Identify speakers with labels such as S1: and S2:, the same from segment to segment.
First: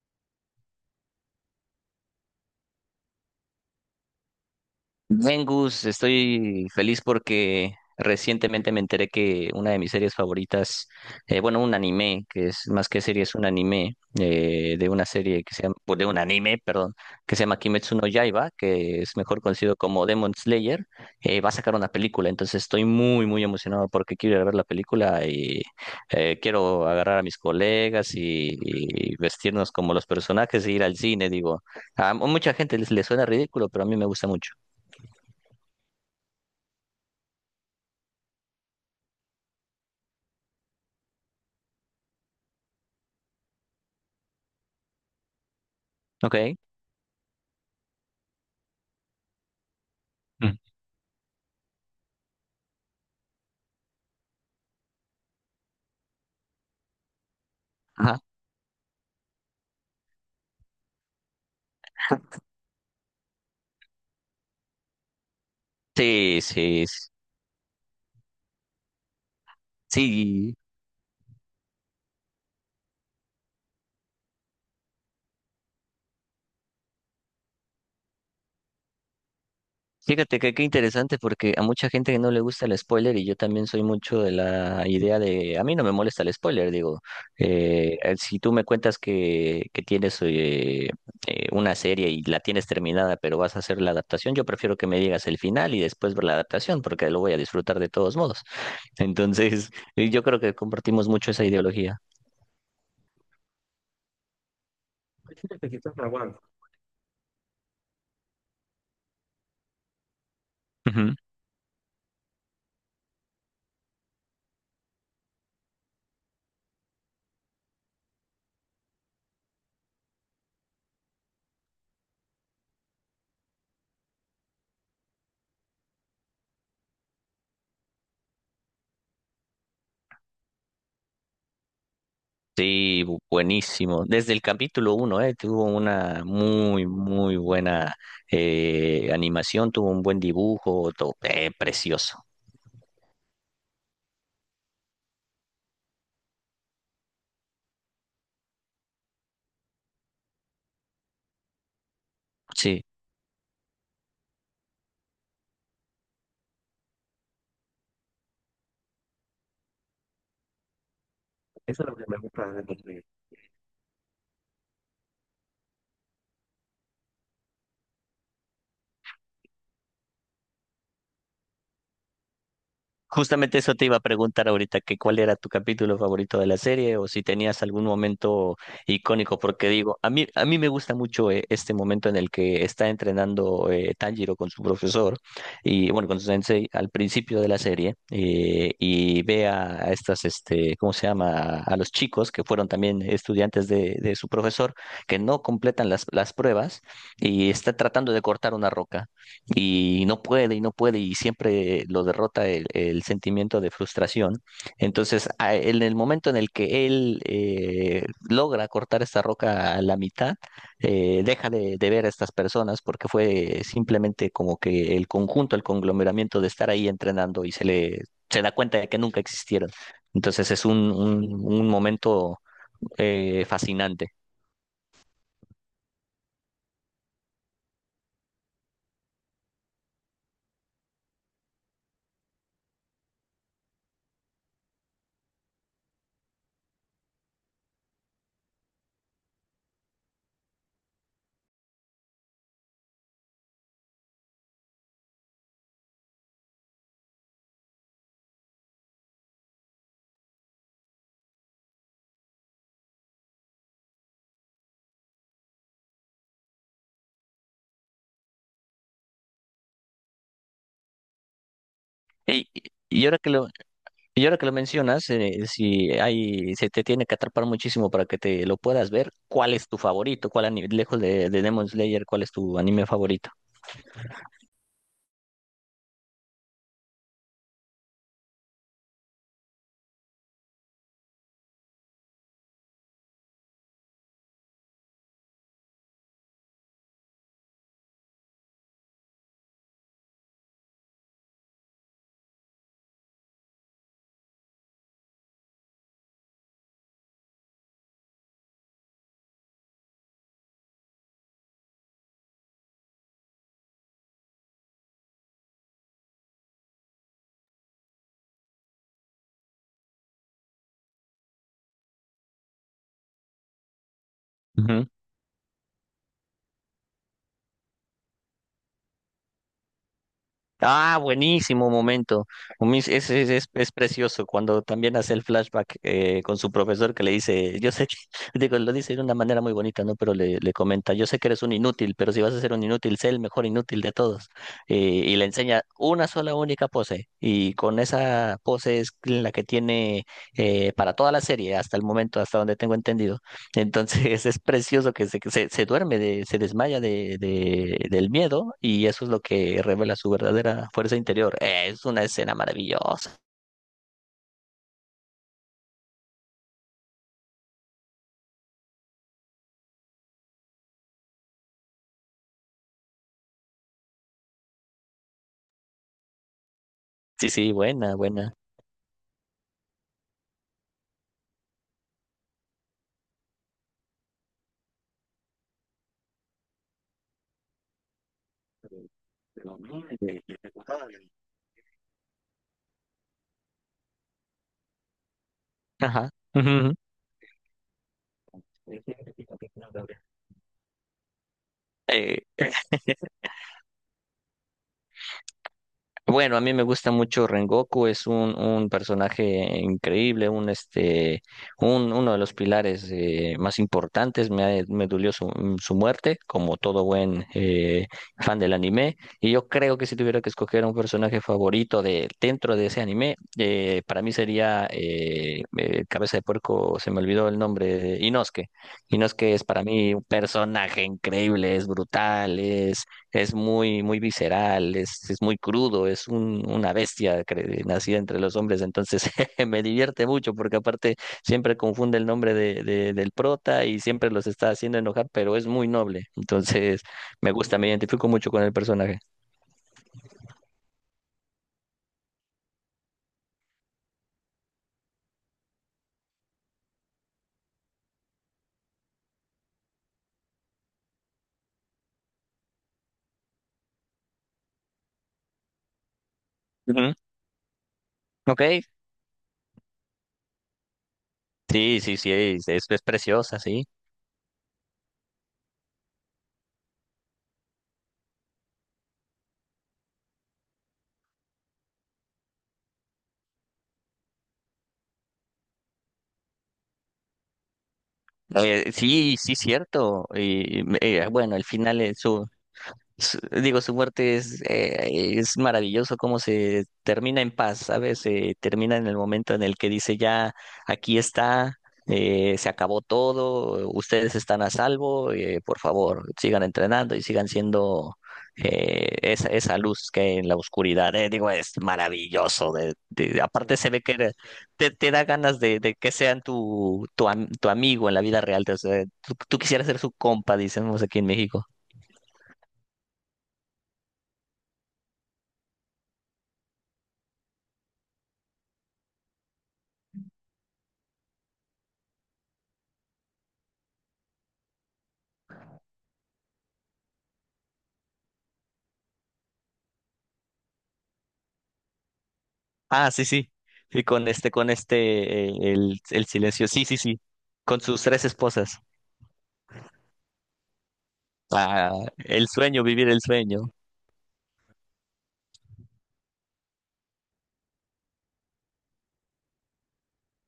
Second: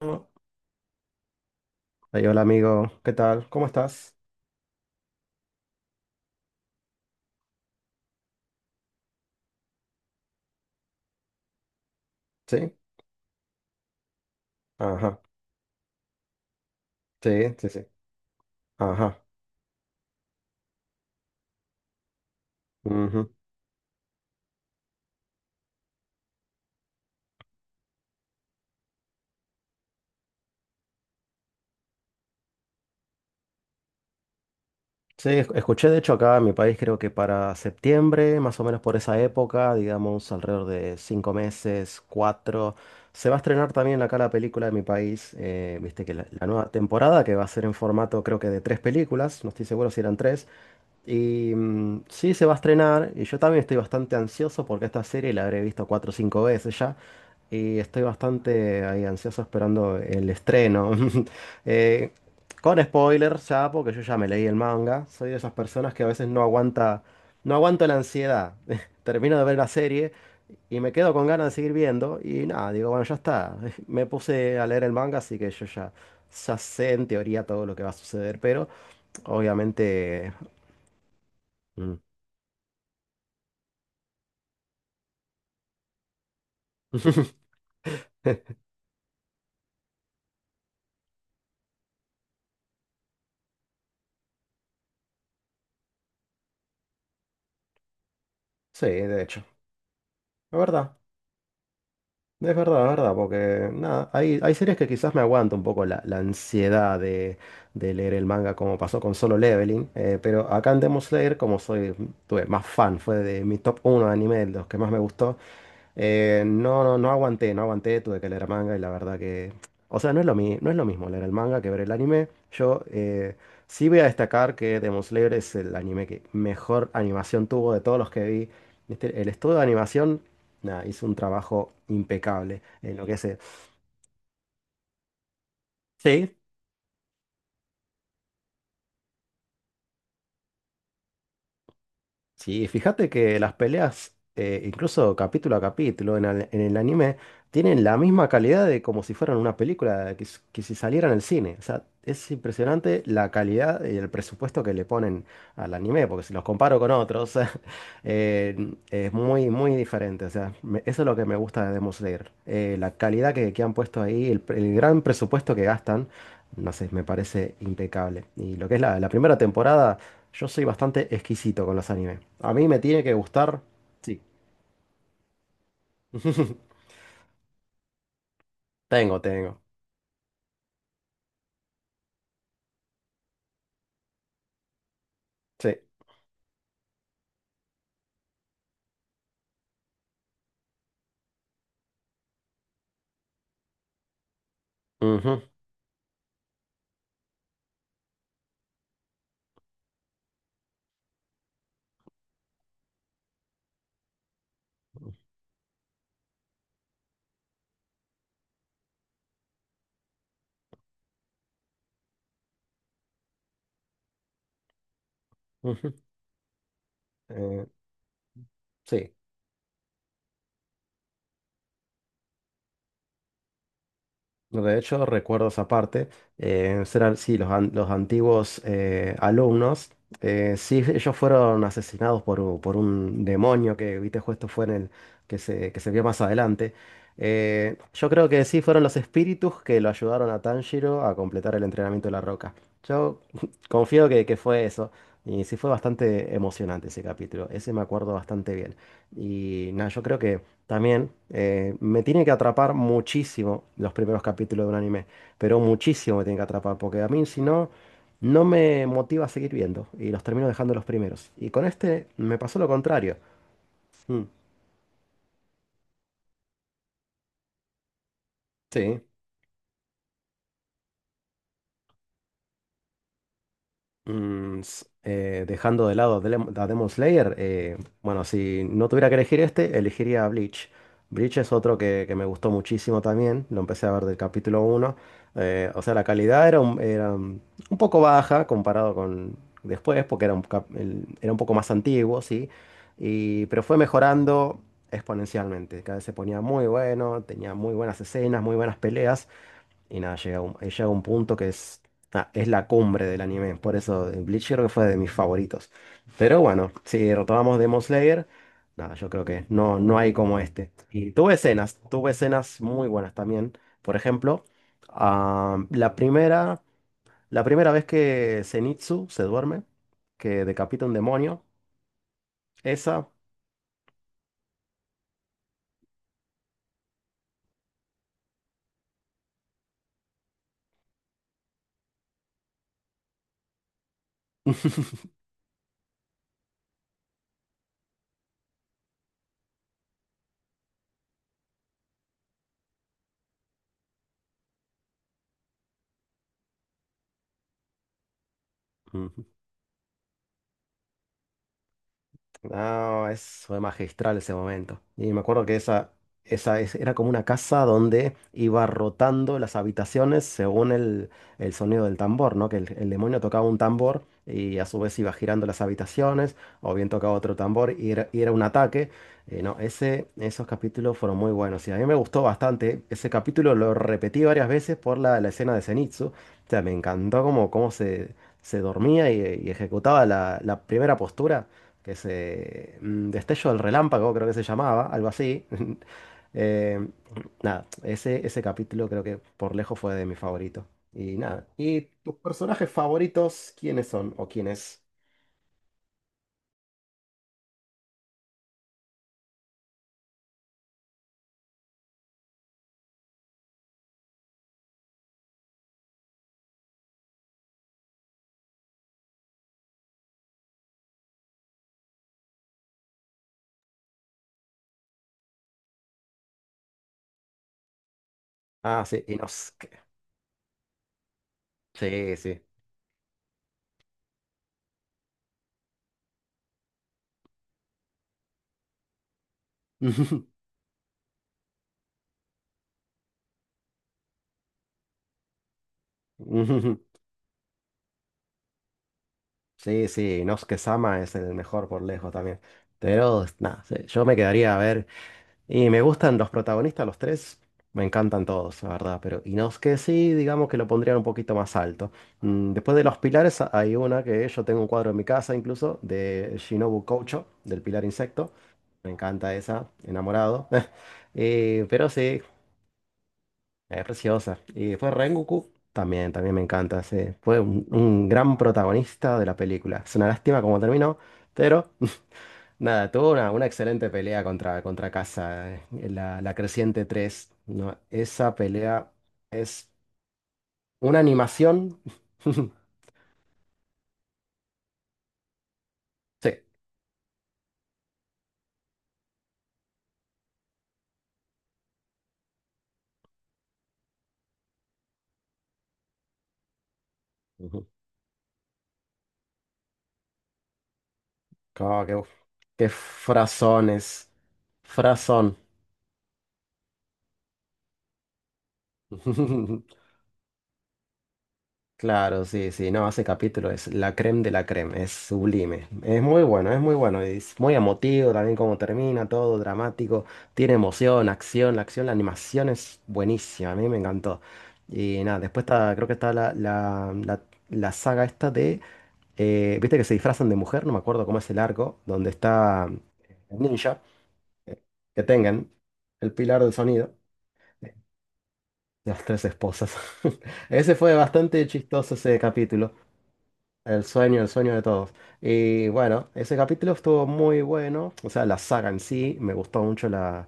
S1: Ahí, hola amigo, ¿qué tal? ¿Cómo estás?
S2: Bien, Gus, estoy feliz porque recientemente me enteré que una de mis series favoritas, bueno, un anime, que es
S1: Sí,
S2: más que serie, es un anime de una
S1: ajá,
S2: serie que se llama, pues, de un anime, perdón,
S1: sí,
S2: que se llama
S1: sí, sí,
S2: Kimetsu no Yaiba, que es
S1: ajá.
S2: mejor conocido como Demon Slayer, va a sacar una película. Entonces estoy muy,
S1: Ujú.
S2: muy emocionado porque quiero ir a ver la película y quiero agarrar a mis colegas y vestirnos como los personajes e ir al cine, digo. A mucha gente les suena ridículo, pero a mí me gusta mucho.
S1: Sí, escuché de hecho acá en mi país, creo que para septiembre, más o menos por esa época, digamos alrededor de 5 meses, cuatro, se va a estrenar también acá la película de mi país, viste que la
S2: Ok.
S1: nueva temporada que va a ser en formato creo que de tres películas, no estoy seguro si eran tres,
S2: Mm.
S1: y sí se va a estrenar, y yo también estoy bastante ansioso porque esta serie la habré visto cuatro o cinco veces ya. Y estoy
S2: Ajá.
S1: bastante ahí ansioso esperando el estreno. Eh, con spoilers ya, porque yo ya me leí el manga. Soy de esas personas que a veces
S2: Sí,
S1: no
S2: sí,
S1: aguanta,
S2: s-
S1: no aguanto la ansiedad. Termino de ver la serie
S2: sí.
S1: y me quedo con ganas de seguir viendo. Y nada, digo, bueno, ya está. Me puse a leer el manga, así que yo ya sé en teoría todo lo que va a suceder. Pero obviamente.
S2: Fíjate que qué interesante, porque a mucha
S1: mm.
S2: gente que no le gusta el spoiler, y yo también soy mucho de la idea de, a mí no me molesta el spoiler, digo, si tú me cuentas que tienes una serie y la tienes terminada pero vas a hacer la adaptación, yo prefiero que me digas el final y después ver la adaptación porque lo voy a disfrutar de todos modos.
S1: Sí, de hecho.
S2: Entonces, yo creo que
S1: La verdad.
S2: compartimos mucho esa ideología.
S1: Es verdad, es verdad, porque nada, hay series que quizás me aguanta un poco la ansiedad de leer el manga como pasó con Solo Leveling, pero acá en Demon Slayer, como soy, tuve más fan, fue de mi top uno de anime, de los que más me gustó, no, no, no aguanté, no aguanté, tuve que leer manga y la verdad que... O sea, no es no es lo mismo leer el manga que ver el anime. Yo sí voy a destacar que Demon Slayer es el anime que mejor animación tuvo de todos los que vi. El estudio de animación, nada, hizo un trabajo impecable en
S2: Sí,
S1: lo que es...
S2: buenísimo. Desde el capítulo uno, tuvo una
S1: Sí,
S2: muy, muy buena animación, tuvo un buen dibujo, todo, precioso.
S1: sí, fíjate que las peleas, incluso capítulo a capítulo en el anime, tienen la misma calidad de como si fueran una película que si saliera en el cine. O sea, es
S2: Sí.
S1: impresionante la calidad y el presupuesto que le ponen al anime, porque si los comparo con otros, es muy, muy diferente. O sea, eso es lo que me gusta de Demon Slayer. La calidad que han puesto ahí, el gran presupuesto que gastan, no sé, me parece impecable. Y lo que es la primera temporada. Yo soy bastante exquisito con los animes. A mí me tiene que
S2: Justamente
S1: gustar.
S2: eso te iba a
S1: Sí.
S2: preguntar ahorita, que ¿cuál era tu capítulo favorito de la serie o si tenías algún momento
S1: Tengo,
S2: icónico?
S1: tengo.
S2: Porque digo, a mí me gusta mucho este momento en el que está entrenando, Tanjiro con su profesor
S1: Sí.
S2: y bueno, con su sensei al principio de la serie. Y ve a estas, este, ¿cómo se llama? A los chicos que fueron también estudiantes de su profesor, que
S1: Ujú,
S2: no completan las pruebas, y está tratando de cortar una roca y no puede y no puede, y siempre lo derrota el sentimiento de frustración. Entonces, en el momento en el que él logra cortar esta roca a la mitad, deja de ver a estas personas, porque fue simplemente como que el conjunto, el
S1: ujú.
S2: conglomeramiento de estar ahí entrenando, y se
S1: Eh,
S2: le se da cuenta de que
S1: sí.
S2: nunca existieron. Entonces es un momento fascinante.
S1: No, de hecho, recuerdo esa parte. Serán, sí, los antiguos alumnos. Sí, ellos fueron asesinados por un demonio que, viste, justo fue en el que se vio más adelante. Yo creo que sí fueron los espíritus que lo ayudaron a Tanjiro a completar el entrenamiento de la roca. Yo confío que fue eso. Y sí fue bastante emocionante ese capítulo. Ese me acuerdo bastante bien. Y nada, yo creo que. También, me tiene que atrapar muchísimo los primeros capítulos de un anime, pero muchísimo me tiene que atrapar, porque a mí si no, no me motiva a seguir viendo y los termino dejando los primeros. Y con este me
S2: Y,
S1: pasó lo
S2: y
S1: contrario.
S2: ahora que lo,
S1: Mm,
S2: Y ahora que lo mencionas, si hay, se te tiene que atrapar muchísimo para que te lo puedas
S1: sí.
S2: ver, ¿cuál es tu favorito? ¿Cuál anime, lejos de Demon Slayer, cuál es tu anime favorito?
S1: Dejando de lado a Demon Slayer, bueno, si no tuviera que elegir este, elegiría Bleach. Bleach es otro que me gustó muchísimo también, lo empecé a ver del capítulo uno, o sea, la calidad era un poco baja comparado con después, porque era un poco más antiguo, sí, pero fue mejorando exponencialmente. Cada vez se ponía muy bueno, tenía muy buenas escenas, muy buenas peleas. Y nada, llega un punto que es la cumbre del anime. Por eso, Bleach creo que fue de mis favoritos. Pero bueno, si retomamos Demon Slayer, nada, yo creo que no, no hay como este. Y tuve escenas muy buenas también. Por ejemplo, ah, la primera, la primera vez que Zenitsu se duerme, que decapita un
S2: Ah,
S1: demonio,
S2: buenísimo momento.
S1: esa.
S2: Es precioso cuando también hace el flashback, con su profesor que le dice, yo sé que, digo, lo dice de una manera muy bonita, ¿no? Pero le comenta, yo sé que eres un inútil, pero si vas a ser un inútil, sé el mejor inútil de todos. Y le enseña una sola única pose. Y con esa pose es la que tiene para toda la serie, hasta el momento, hasta donde tengo entendido. Entonces es precioso que se duerme, de, se desmaya del miedo, y eso es lo que revela su verdadera fuerza interior. Es una escena
S1: No,
S2: maravillosa.
S1: fue magistral ese momento. Y me acuerdo que esa era como una casa donde iba rotando las habitaciones según el sonido del tambor, ¿no? Que el demonio tocaba un tambor y a su vez iba girando las habitaciones, o bien tocaba
S2: Sí,
S1: otro
S2: sí,
S1: tambor y
S2: buena,
S1: era, y era
S2: buena.
S1: un ataque. No, esos capítulos fueron muy buenos y a mí me gustó bastante. Ese capítulo lo repetí varias veces por la escena de Zenitsu. O sea, me encantó cómo se dormía y ejecutaba la primera postura Destello del Relámpago, creo que se llamaba, algo así.
S2: Ajá. Ujú, ujú.
S1: Eh, Nada, ese capítulo creo que por lejos fue de mi favorito. Y nada, ¿y tus
S2: Eh,
S1: personajes favoritos quiénes son o quién es?
S2: Bueno, a mí me gusta mucho Rengoku, es un personaje increíble, un este, un, uno de los pilares, más importantes. Me dolió su muerte, como todo buen fan del anime. Y yo creo que si tuviera que escoger un personaje favorito de dentro de ese anime, para mí sería Cabeza de Puerco, se me olvidó el nombre, Inosuke.
S1: Ah, sí,
S2: Inosuke es para
S1: Inosuke.
S2: mí un personaje increíble, es
S1: Sí,
S2: brutal,
S1: sí.
S2: es muy, muy visceral, es muy crudo, es una bestia nacida entre los hombres. Entonces me divierte mucho porque aparte siempre confunde el nombre del prota y siempre los está haciendo enojar, pero es muy noble.
S1: Ujú.
S2: Entonces me gusta, me identifico mucho con el personaje.
S1: Sí, sí, Inosuke-sama es el mejor por lejos también. Pero nada, sí, yo me quedaría a ver. Y me gustan los protagonistas, los tres. Me encantan todos, la verdad. Pero Inosuke sí, digamos que lo pondrían un poquito más alto. Después de los pilares, hay una que yo tengo un cuadro en mi casa, incluso de Shinobu
S2: Ujú.
S1: Koucho, del pilar insecto.
S2: Ok,
S1: Me encanta esa, enamorado.
S2: sí,
S1: Pero
S2: sí, sí,
S1: sí,
S2: es, es preciosa, sí.
S1: es preciosa. Y después Rengoku también me encanta. Sí. Fue un gran protagonista de la película. Es una lástima como terminó, pero. Nada, tuvo una excelente pelea contra Casa, la Creciente 3, ¿no? Esa pelea
S2: Sí, sí,
S1: es
S2: cierto. Y,
S1: una
S2: bueno, el
S1: animación.
S2: final es su... digo, su muerte es maravilloso cómo
S1: Sí.
S2: se termina en paz, ¿sabes? Se termina en el momento en el que dice ya, aquí está, se acabó todo, ustedes están a salvo, por favor, sigan entrenando y sigan
S1: Ujú.
S2: siendo esa, esa luz que hay en la oscuridad. Eh, digo, es
S1: Como que, uf,
S2: maravilloso.
S1: qué
S2: Aparte se ve que
S1: frasones.
S2: te, te da
S1: Frasón.
S2: ganas de que sean tu, tu amigo en la vida real. O sea, tú quisieras ser su compa, dicemos aquí en México.
S1: Claro, sí, sí, no, ese capítulo es la creme de la creme, es sublime, es muy bueno, es muy bueno, es muy emotivo también como termina, todo dramático, tiene emoción, acción, la animación es buenísima, a mí me encantó. Y nada, después creo que está la saga esta viste que se disfrazan de mujer, no me acuerdo cómo es el arco, donde está
S2: Ah, sí, sí.
S1: el ninja,
S2: Sí, con
S1: que
S2: este,
S1: tengan
S2: el
S1: el pilar
S2: silencio.
S1: del
S2: Sí, sí,
S1: sonido,
S2: sí. Con
S1: eh,
S2: sus tres esposas.
S1: las tres esposas. Ese fue bastante
S2: Ah,
S1: chistoso ese
S2: el sueño,
S1: capítulo.
S2: vivir el sueño.
S1: El sueño de todos. Y bueno, ese capítulo estuvo muy bueno. O sea, la saga en sí, me gustó mucho la,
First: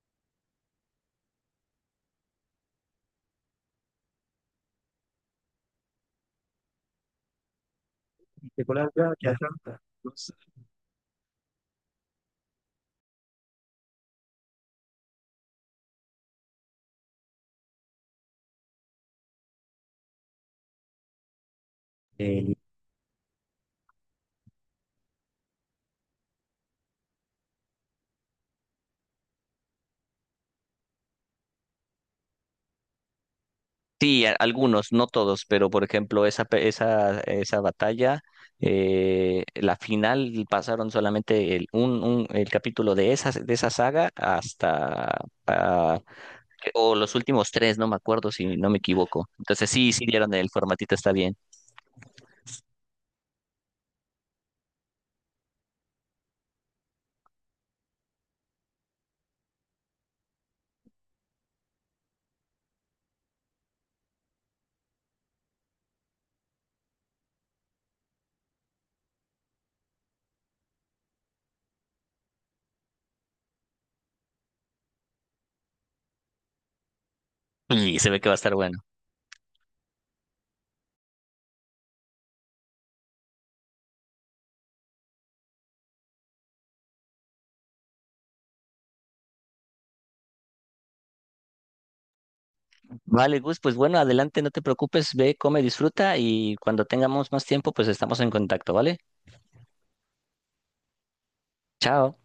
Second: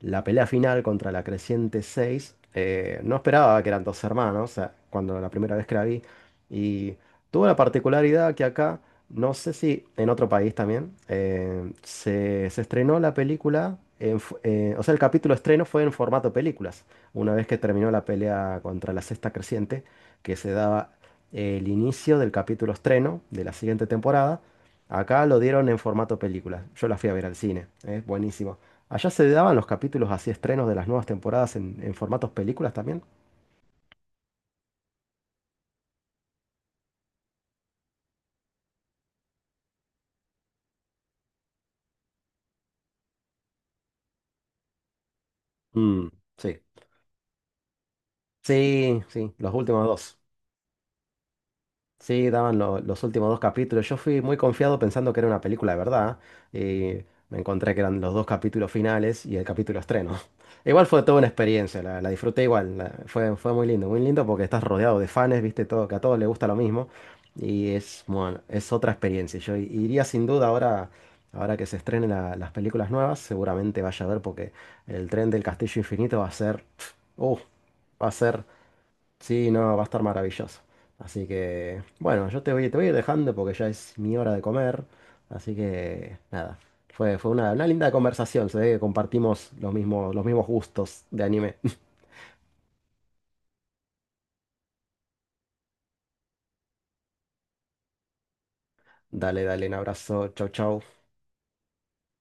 S1: la pelea final contra la Creciente seis. No esperaba que eran dos hermanos, o sea, cuando la primera vez que la vi. Y tuvo la particularidad que acá, no sé si en otro país también, se estrenó la película, o sea, el capítulo estreno fue en formato películas. Una vez que terminó la pelea contra la Sexta Creciente, que se daba el inicio del capítulo estreno de la siguiente temporada. Acá lo dieron en formato película. Yo la fui a ver al cine. Es buenísimo. ¿Allá se daban los capítulos así estrenos de las nuevas temporadas en formatos películas también?
S2: Sí, algunos, no todos, pero por ejemplo, esa, esa batalla, la final, pasaron solamente el capítulo de esa saga hasta, ah,
S1: Mm, sí.
S2: o los últimos tres, no me acuerdo, si no me
S1: Sí,
S2: equivoco.
S1: sí, los
S2: Entonces
S1: últimos
S2: sí, sí
S1: dos.
S2: dieron el formatito, está bien.
S1: Sí, daban los últimos dos capítulos. Yo fui muy confiado pensando que era una película de verdad. Y me encontré que eran los dos capítulos finales y el capítulo estreno. Igual fue toda una experiencia, la disfruté igual. Fue muy lindo porque estás rodeado de fans, viste todo, que a todos les gusta lo mismo. Y bueno, es otra experiencia. Yo iría sin duda ahora, ahora que se estrenen las películas nuevas, seguramente vaya a ver porque el tren del Castillo Infinito va a ser. Uh,
S2: Y
S1: Va
S2: se
S1: a
S2: ve que va a
S1: ser.
S2: estar bueno.
S1: Sí, no, va a estar maravilloso. Así que, bueno, te voy a ir dejando porque ya es mi hora de comer. Así que, nada, fue una linda conversación. Se ve que compartimos los mismos gustos de anime.
S2: Vale, Gus, pues bueno, adelante, no te preocupes, ve, come, disfruta, y cuando tengamos más tiempo, pues estamos en contacto, ¿vale?
S1: Dale, dale, un abrazo. Chau, chau.
S2: Chao.